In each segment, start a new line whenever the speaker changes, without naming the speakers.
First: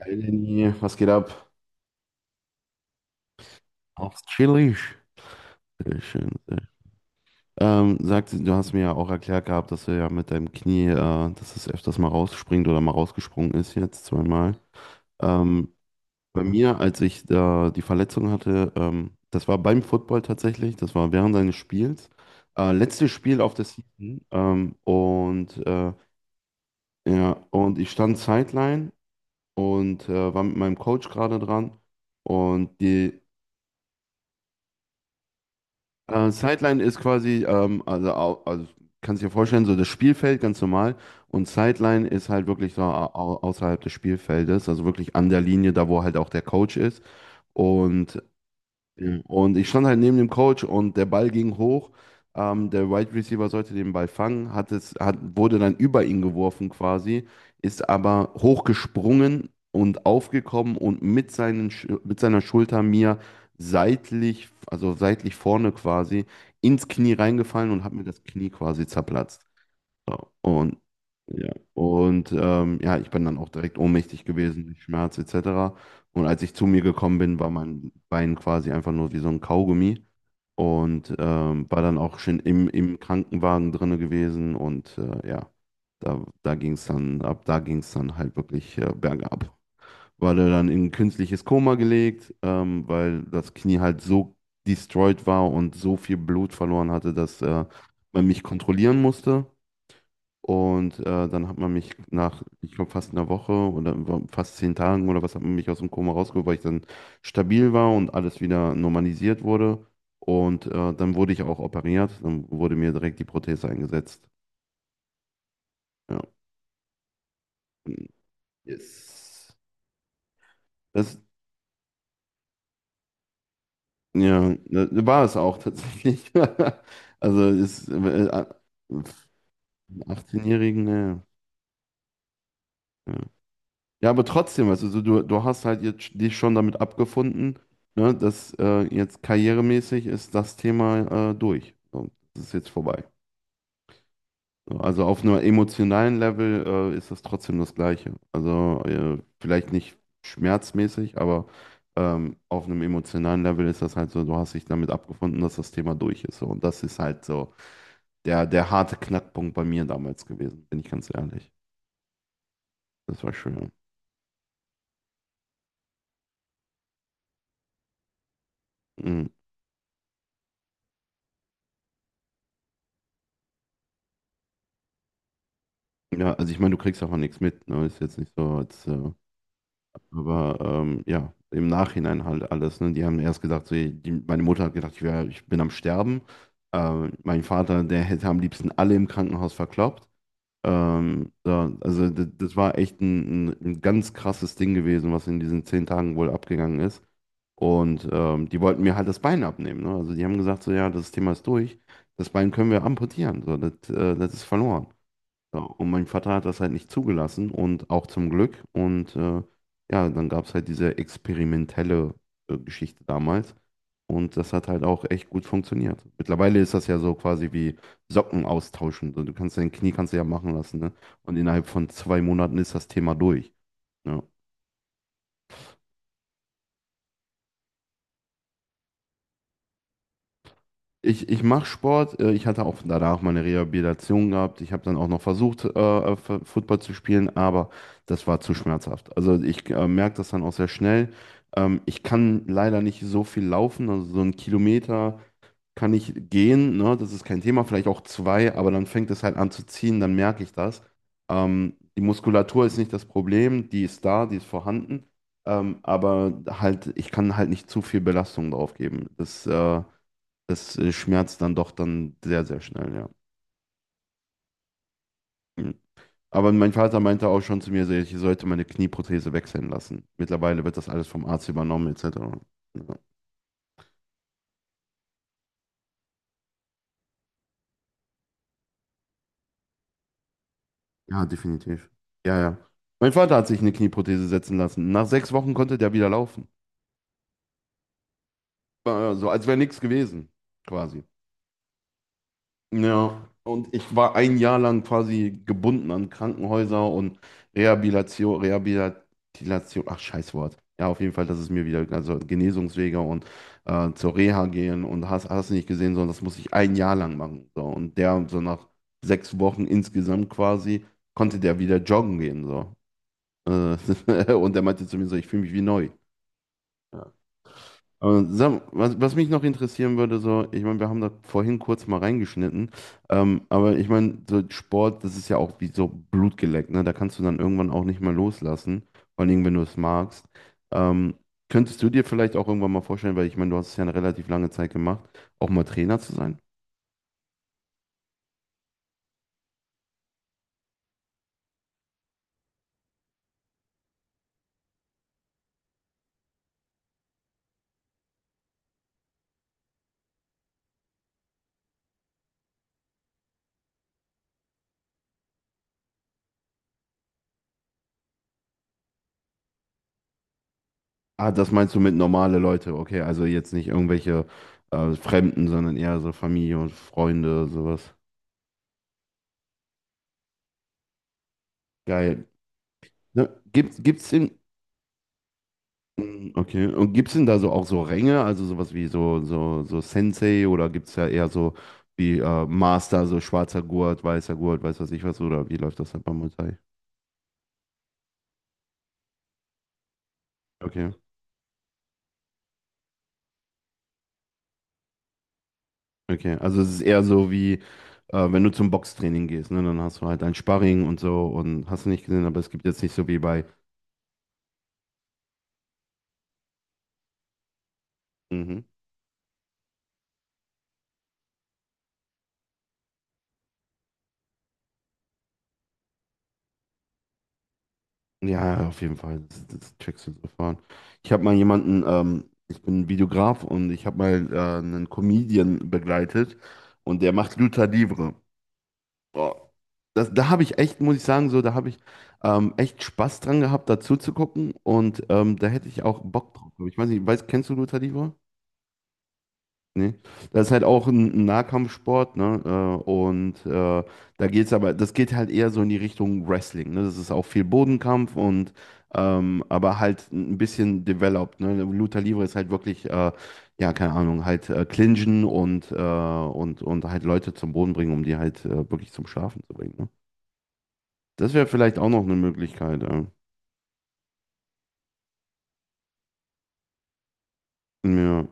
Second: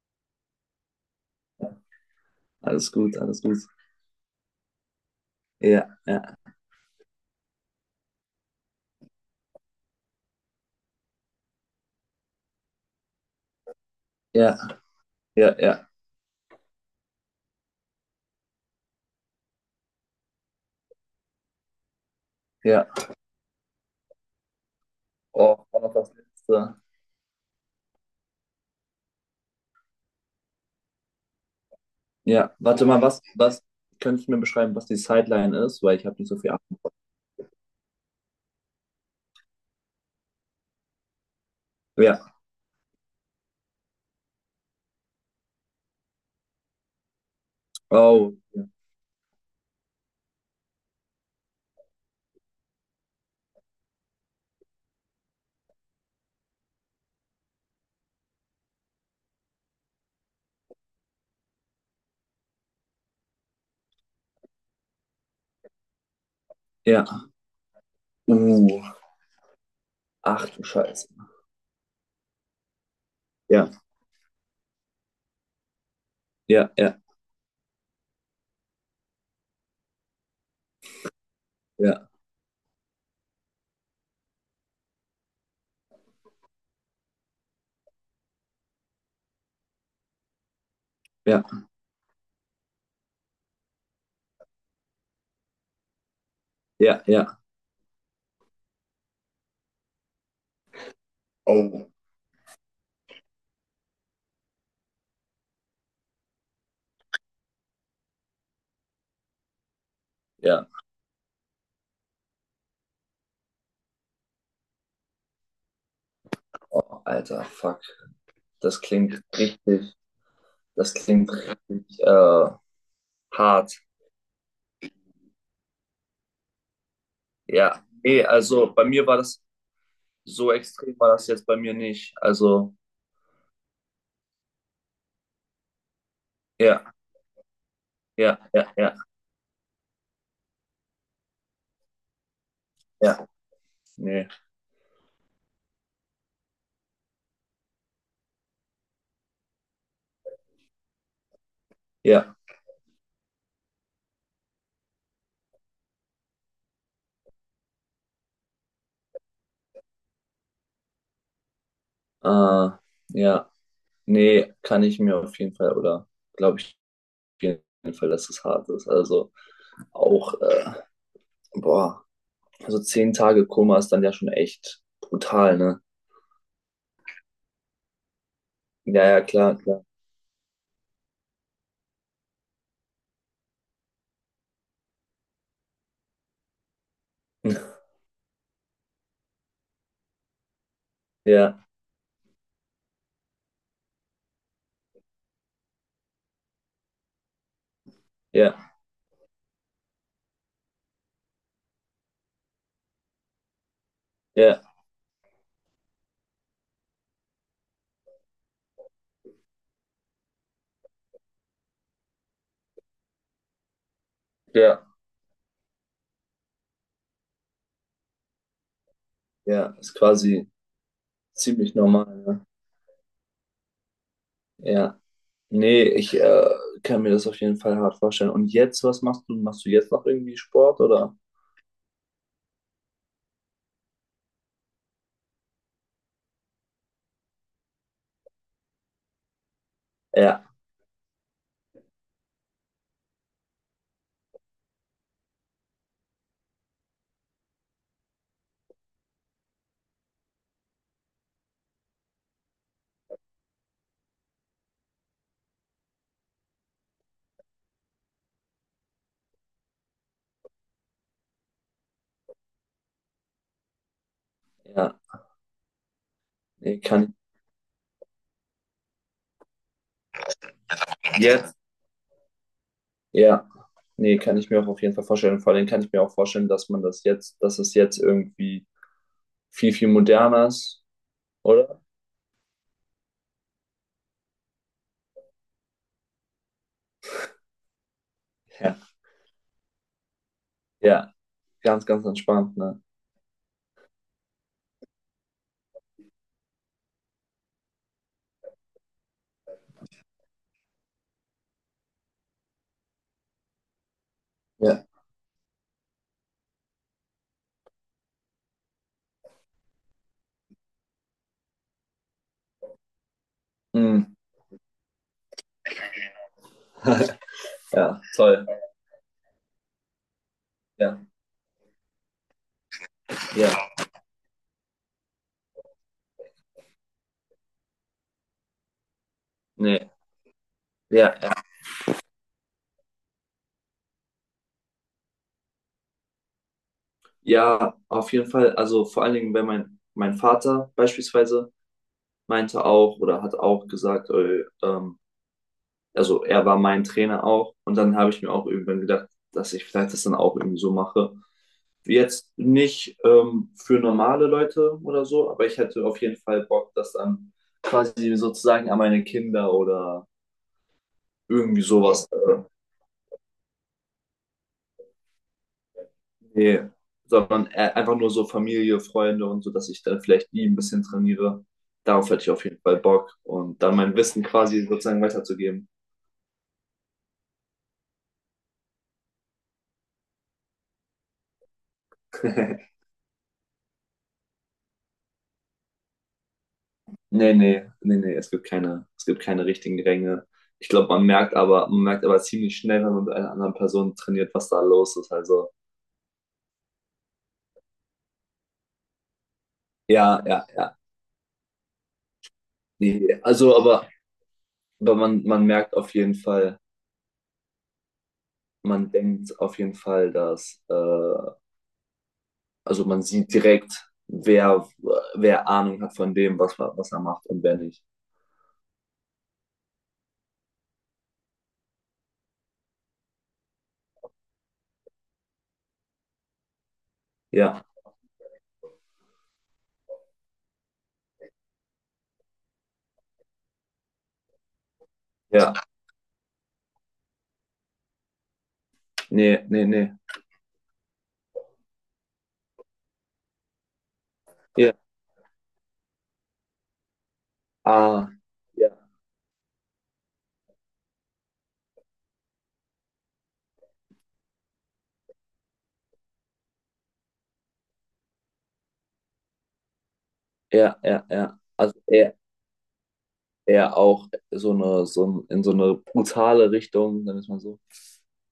Hey Lenny, was geht ab?
Alles gut, alles gut.
Aufs Chili.
Ja,
Sehr
ja,
schön, sehr schön. Sag, du hast mir ja auch erklärt gehabt, dass du ja mit deinem Knie, dass es öfters mal rausspringt oder mal rausgesprungen ist, jetzt
ja,
zweimal.
ja,
Ähm,
ja,
Bei mir, als ich da die Verletzung hatte, das war beim Football tatsächlich, das war während seines Spiels.
ja.
Letztes Spiel auf der Season.
Oh, war noch das letzte.
Ja, und ich stand Sideline und war mit meinem Coach gerade dran.
Ja,
Und
warte mal,
die,
was könntest du mir beschreiben, was die Sideline ist? Weil ich habe nicht so viel Ahnung.
Sideline ist quasi, also kannst dir vorstellen, so das Spielfeld ganz normal. Und Sideline ist
Ja.
halt wirklich so außerhalb des Spielfeldes, also wirklich an der Linie, da wo halt auch der Coach ist. Und
Oh, ja.
ja. Und ich stand halt neben dem Coach und der Ball ging hoch. Der Wide Receiver sollte den Ball fangen, wurde dann über ihn geworfen quasi, ist aber hochgesprungen und aufgekommen und mit mit seiner Schulter mir seitlich, also seitlich vorne quasi, ins
Ja.
Knie reingefallen und hat mir das Knie quasi
Uh,
zerplatzt.
Ach du
Und
Scheiße.
ja, ja, ich bin dann auch
Ja,
direkt ohnmächtig gewesen durch Schmerz etc. Und als ich zu
ja,
mir
ja,
gekommen bin, war mein Bein quasi einfach nur wie so ein Kaugummi und war dann
ja,
auch schon im Krankenwagen drinne gewesen, und ja, da, da ging es dann, ab da ging es dann halt wirklich bergab. Wurde dann in ein
ja,
künstliches Koma gelegt, weil das Knie halt so destroyed war und so viel Blut verloren
ja,
hatte,
ja.
dass man mich kontrollieren musste. Und äh, Dann hat man
Oh,
mich nach, ich glaube, fast einer Woche oder fast zehn Tagen oder was, hat man mich aus dem Koma rausgeholt, weil ich dann stabil war und alles wieder normalisiert wurde.
ja.
Dann wurde ich auch operiert. Dann wurde mir direkt die Prothese eingesetzt. Ja.
Oh, Alter, fuck. Das klingt
Yes.
richtig, das
Das,
klingt richtig, äh, hart.
ja, das war es auch tatsächlich. Also
Ja.
ist
Nee, also bei mir war das so
18-Jährigen,
extrem, war
ne.
das jetzt bei mir nicht. Also,
Ja, aber trotzdem, also so, du hast halt jetzt dich schon damit
ja,
abgefunden, ne,
ja,
dass
ja, ja.
jetzt karrieremäßig ist das Thema durch. So, das ist jetzt vorbei.
Ja, nee,
So. Also auf einem emotionalen Level ist das trotzdem das Gleiche. Also vielleicht nicht schmerzmäßig, aber
ja,
auf einem emotionalen Level ist das halt so, du hast dich damit abgefunden, dass das Thema durch ist. So. Und das ist halt so der, der harte Knackpunkt bei mir damals gewesen, bin ich ganz ehrlich.
äh,
Das war
ja,
schön.
nee, kann ich mir auf jeden Fall oder glaube ich auf jeden Fall, dass es hart ist.
Mhm.
Also auch, boah, also 10 Tage Koma ist dann ja schon echt brutal, ne?
Ja, also ich meine, du kriegst davon nichts mit, ne? Ist jetzt nicht so,
Ja, ja, klar, klar.
aber ja, im Nachhinein halt alles, ne? Die haben erst gedacht, so, die, meine Mutter hat gedacht, ich bin am Sterben. Mein Vater, der hätte am liebsten alle im Krankenhaus verkloppt.
Ja,
Also das, das war echt ein ganz krasses Ding gewesen, was in diesen zehn Tagen wohl abgegangen ist. Die
ja,
wollten mir halt das Bein abnehmen, ne? Also die haben gesagt, so ja, das Thema ist durch, das Bein können wir amputieren, so, das ist
ja,
verloren. Ja, und mein Vater hat das halt nicht zugelassen und auch zum Glück. Ja, dann gab es halt diese experimentelle Geschichte damals. Und das hat
ja,
halt auch echt gut funktioniert. Mittlerweile ist das ja so quasi wie Socken austauschen. So. Du kannst
ja,
dein Knie
ist
kannst du ja
quasi
machen lassen, ne? Und innerhalb
ziemlich
von
normal,
zwei
ne?
Monaten ist das Thema durch. Ja.
Ja, nee, ich kann mir das auf jeden Fall hart vorstellen. Und jetzt, was machst du? Machst du jetzt noch irgendwie Sport oder?
Ich mache Sport. Ich hatte auch danach meine Rehabilitation gehabt. Ich habe dann auch noch versucht, Football zu spielen, aber das war zu schmerzhaft. Also ich merke das dann auch
Ja,
sehr schnell. Ich kann leider nicht so viel laufen. Also so einen Kilometer kann ich gehen, ne? Das ist kein Thema. Vielleicht auch zwei, aber dann fängt es halt an zu ziehen, dann merke ich das. Die Muskulatur ist nicht das Problem. Die ist da, die ist vorhanden. Aber halt, ich kann halt nicht zu viel Belastung drauf geben. Das schmerzt dann doch dann sehr, sehr schnell, ja.
ja,
Mhm. Aber mein
nee,
Vater
kann
meinte auch schon zu mir, so, ich sollte meine Knieprothese wechseln lassen. Mittlerweile wird das alles
ich.
vom Arzt
Jetzt.
übernommen, etc. Ja,
Ja, nee, kann ich mir auch auf jeden Fall vorstellen. Vor allem kann ich mir auch vorstellen, dass man dass es jetzt irgendwie viel, viel moderner ist,
ja,
oder?
definitiv. Ja, ja. Mein Vater hat sich eine Knieprothese setzen lassen. Nach sechs Wochen konnte der wieder laufen.
Ja,
War so, als wäre nichts gewesen, quasi.
ja, ganz, ganz entspannt, ne?
Ja, und ich war ein Jahr lang quasi gebunden an Krankenhäuser und Rehabilitation, Rehabilitation, ach Scheißwort. Ja, auf jeden Fall, dass es mir wieder, also Genesungswege und zur Reha gehen
Ja.
und hast, hast nicht gesehen, sondern das muss ich ein Jahr lang machen. So. Und der, so nach sechs Wochen insgesamt quasi, konnte der wieder joggen gehen. So.
Mm.
Und der meinte zu mir so, ich fühle mich wie neu. Ja.
Ja,
Aber
toll.
sag, was, was mich noch interessieren würde, so, ich meine, wir
Ja,
haben da vorhin kurz mal reingeschnitten,
ja,
aber ich meine, so Sport, das ist ja auch wie so Blutgeleckt, ne? Da kannst du dann irgendwann auch nicht mehr loslassen, vor allem wenn du es
nee,
magst.
ja,
Ähm,
ja.
Könntest du dir vielleicht auch irgendwann mal vorstellen, weil ich meine, du hast es ja eine relativ lange Zeit gemacht, auch mal Trainer zu sein?
Ja, auf jeden Fall. Also vor allen Dingen, wenn mein Vater beispielsweise meinte auch oder hat auch gesagt, also er war mein Trainer auch. Und dann habe ich mir auch irgendwann gedacht, dass ich vielleicht das dann auch irgendwie so mache. Jetzt nicht für normale Leute oder so, aber ich hätte auf jeden Fall Bock, das dann quasi sozusagen an meine Kinder oder
Ah, das
irgendwie
meinst du mit
sowas.
normale Leute, okay, also jetzt nicht irgendwelche Fremden, sondern eher so Familie
Nee,
und
sondern
Freunde, sowas.
einfach nur so Familie, Freunde und so, dass ich dann vielleicht die ein bisschen trainiere. Darauf hätte
Geil.
ich auf jeden Fall Bock
Ne?
und dann mein Wissen quasi sozusagen weiterzugeben.
Mm, okay. Und gibt es denn da so auch so Ränge, also sowas wie so, so, so Sensei, oder gibt es ja eher so wie Master, so schwarzer Gurt, weißer Gurt, weiß was ich was, oder wie läuft das halt beim Muay Thai?
Nee, nee, nee, nee, es gibt keine richtigen Ränge. Ich glaube,
Okay,
man merkt aber ziemlich schnell, wenn man mit einer anderen Person trainiert, was da los ist. Also,
okay. Also es ist eher so wie, wenn du zum Boxtraining gehst, ne, dann hast du halt
ja,
ein
ja, ja.
Sparring und so und hast du nicht gesehen, aber es gibt jetzt nicht so wie
Nee,
bei.
also aber man merkt auf jeden Fall,
Mhm.
man denkt auf jeden Fall, also man sieht direkt, wer Ahnung hat von dem, was er macht und wer nicht.
Ja, auf jeden Fall. Das, das checkst du sofort. Ich habe mal jemanden, ich bin Videograf und ich habe mal einen Comedian begleitet und der macht
Ja,
Lucha Libre. Boah, das, da habe ich echt, muss ich sagen, so, da habe ich echt Spaß dran gehabt, dazu zu gucken und da
ja,
hätte ich auch Bock drauf. Ich weiß nicht, weiß, kennst du Luta Livre?
nee, nee, nee.
Nee. Das ist halt auch ein Nahkampfsport, ne? Da geht's aber,
Ja,
das geht halt eher so in die Richtung Wrestling, ne? Das ist auch viel
ah,
Bodenkampf und
ja,
aber halt ein bisschen developed, ne? Luta Livre ist halt wirklich, ja, keine Ahnung, halt clinchen und, und halt Leute zum Boden bringen, um die halt wirklich zum Schlafen zu bringen, ne?
ja, ja,
Das
ja.
wäre vielleicht
Also
auch noch
er,
eine Möglichkeit, ja.
er auch so eine, in so eine brutale Richtung, sagen wir es mal so.
Ja,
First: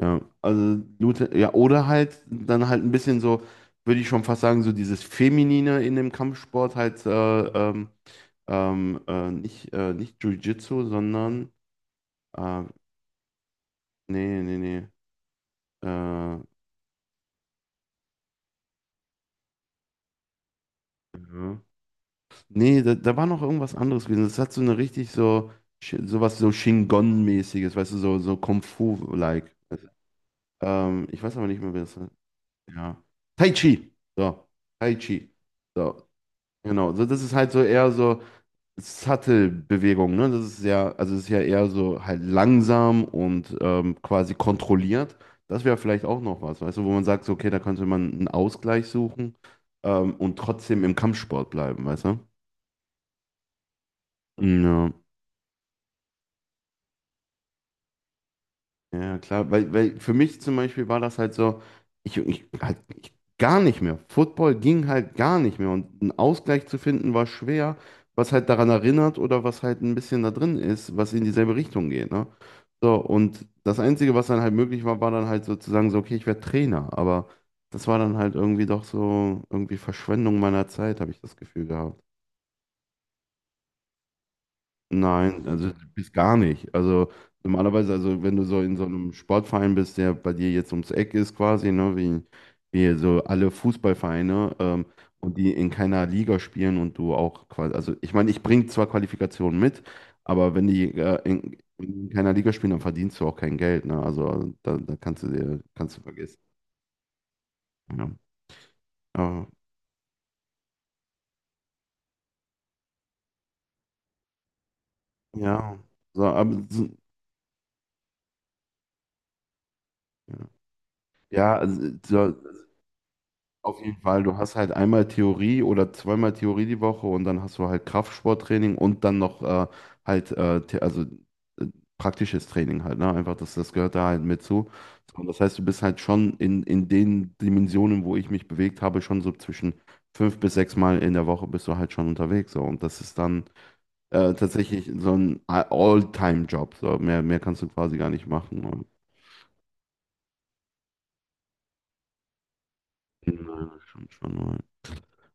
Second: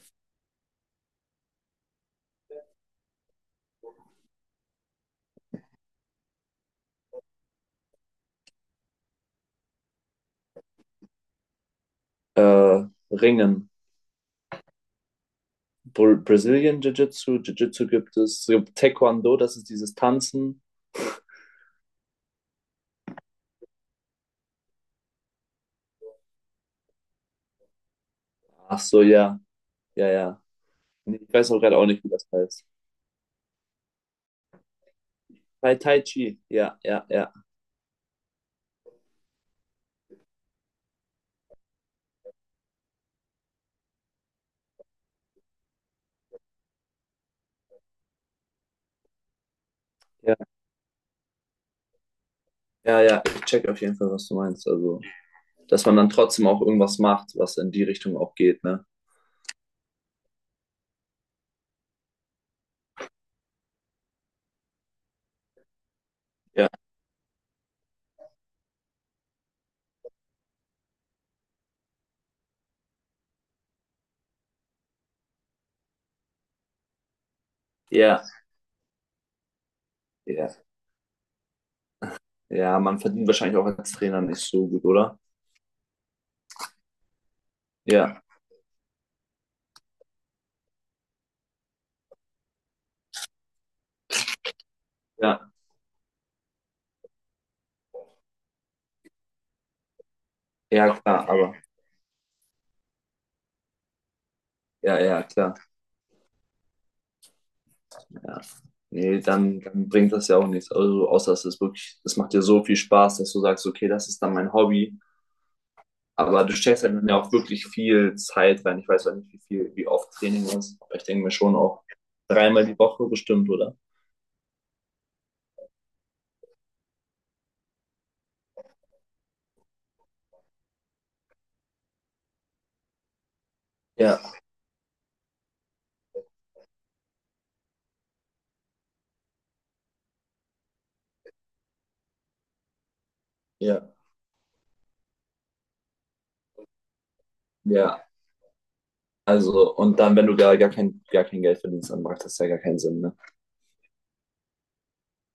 ja. Ja, oder halt dann halt ein bisschen so, würde ich schon fast sagen, so dieses Feminine in dem Kampfsport halt, nicht, nicht Jiu-Jitsu, sondern, äh,
Äh, Ringen.
nee, ja.
Brazilian Jiu-Jitsu, Jiu-Jitsu gibt es, es gibt Taekwondo, das ist dieses Tanzen.
Nee, da, da war noch irgendwas anderes gewesen. Das hat so eine richtig so, sowas so Shingon-mäßiges, weißt du, so, so Kung
Ach so, ja.
Fu-like.
Ja, ja, nee,
Ich
ich
weiß aber
weiß auch
nicht mehr,
gerade
wer
auch
das.
nicht, wie das heißt.
Ja. Tai Chi. So. Tai Chi.
Tai
So.
Chi, ja,
Genau.
ja,
So, das
ja,
ist halt so eher so Sattelbewegung, ne? Das ist ja, also es ist ja eher so halt langsam und quasi kontrolliert. Das wäre vielleicht auch noch was, weißt du, wo man sagt, so, okay, da könnte man einen Ausgleich suchen
ja,
und trotzdem im Kampfsport bleiben, weißt du?
ja, ja, ich check auf jeden Fall, was du meinst.
Ja.
Also, dass man dann trotzdem auch irgendwas macht, was in die Richtung auch geht, ne?
Ja, klar, weil, weil für mich zum Beispiel war das halt so, gar nicht mehr. Football ging halt gar nicht mehr und einen Ausgleich
Ja,
zu finden war schwer, was halt daran erinnert oder was halt ein bisschen da drin ist, was in dieselbe Richtung geht, ne? So, und das Einzige, was dann halt möglich war, war dann halt sozusagen so, okay, ich werde Trainer, aber das war dann
ja,
halt irgendwie doch so irgendwie Verschwendung
ja,
meiner Zeit, habe ich das Gefühl gehabt.
ja, man verdient wahrscheinlich auch als Trainer nicht so gut, oder?
Nein, also bis gar nicht. Also normalerweise, also
Ja,
wenn du so in so einem Sportverein bist, der bei dir jetzt ums Eck ist quasi, wie so alle Fußballvereine, und
ja,
die in keiner Liga spielen und du auch quasi, also ich meine, ich bringe zwar Qualifikationen mit, aber wenn die
ja, klar, aber,
in keiner Liga spielen, dann verdienst du auch kein Geld, ne? Also da, da
ja,
kannst
ja,
du
klar,
dir, kannst du vergessen. Ja.
ja. Nee,
Aber,
dann bringt das ja auch nichts. Also, außer es ist wirklich, das macht dir so viel Spaß, dass du sagst, okay, das ist dann mein Hobby.
ja. So,
Aber du
aber,
steckst
so-
halt ja auch wirklich viel Zeit rein. Ich weiß auch nicht, wie oft Training ist. Aber ich denke mir
ja,
schon auch
also, so,
dreimal die Woche bestimmt, oder?
auf jeden Fall, du hast halt einmal Theorie oder zweimal Theorie die Woche und dann hast du halt Kraftsporttraining und dann noch halt äh, The- also äh, praktisches Training halt, ne? Einfach, das, das gehört da
Ja,
halt mit zu. So. Und das heißt, du bist halt schon in den Dimensionen, wo ich mich bewegt habe, schon so zwischen fünf bis sechs Mal in der Woche bist du halt schon unterwegs. So. Und das ist dann
ja,
tatsächlich so ein All-Time-Job. So. Mehr, mehr kannst du quasi
ja.
gar nicht machen. Und,
Also, und dann, wenn du gar kein Geld verdienst, dann macht das ja gar keinen Sinn, ne?
nein, schon, schon.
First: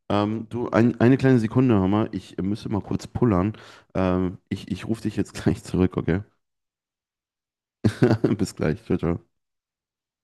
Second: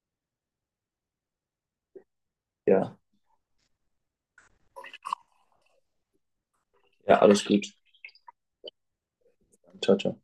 Eine kleine Sekunde, Hammer. Ich müsste mal
Ja,
kurz pullern. Ich ich rufe dich jetzt gleich zurück, okay?
ja, alles gut.
Bis gleich. Ciao, ciao.
Ciao, ciao.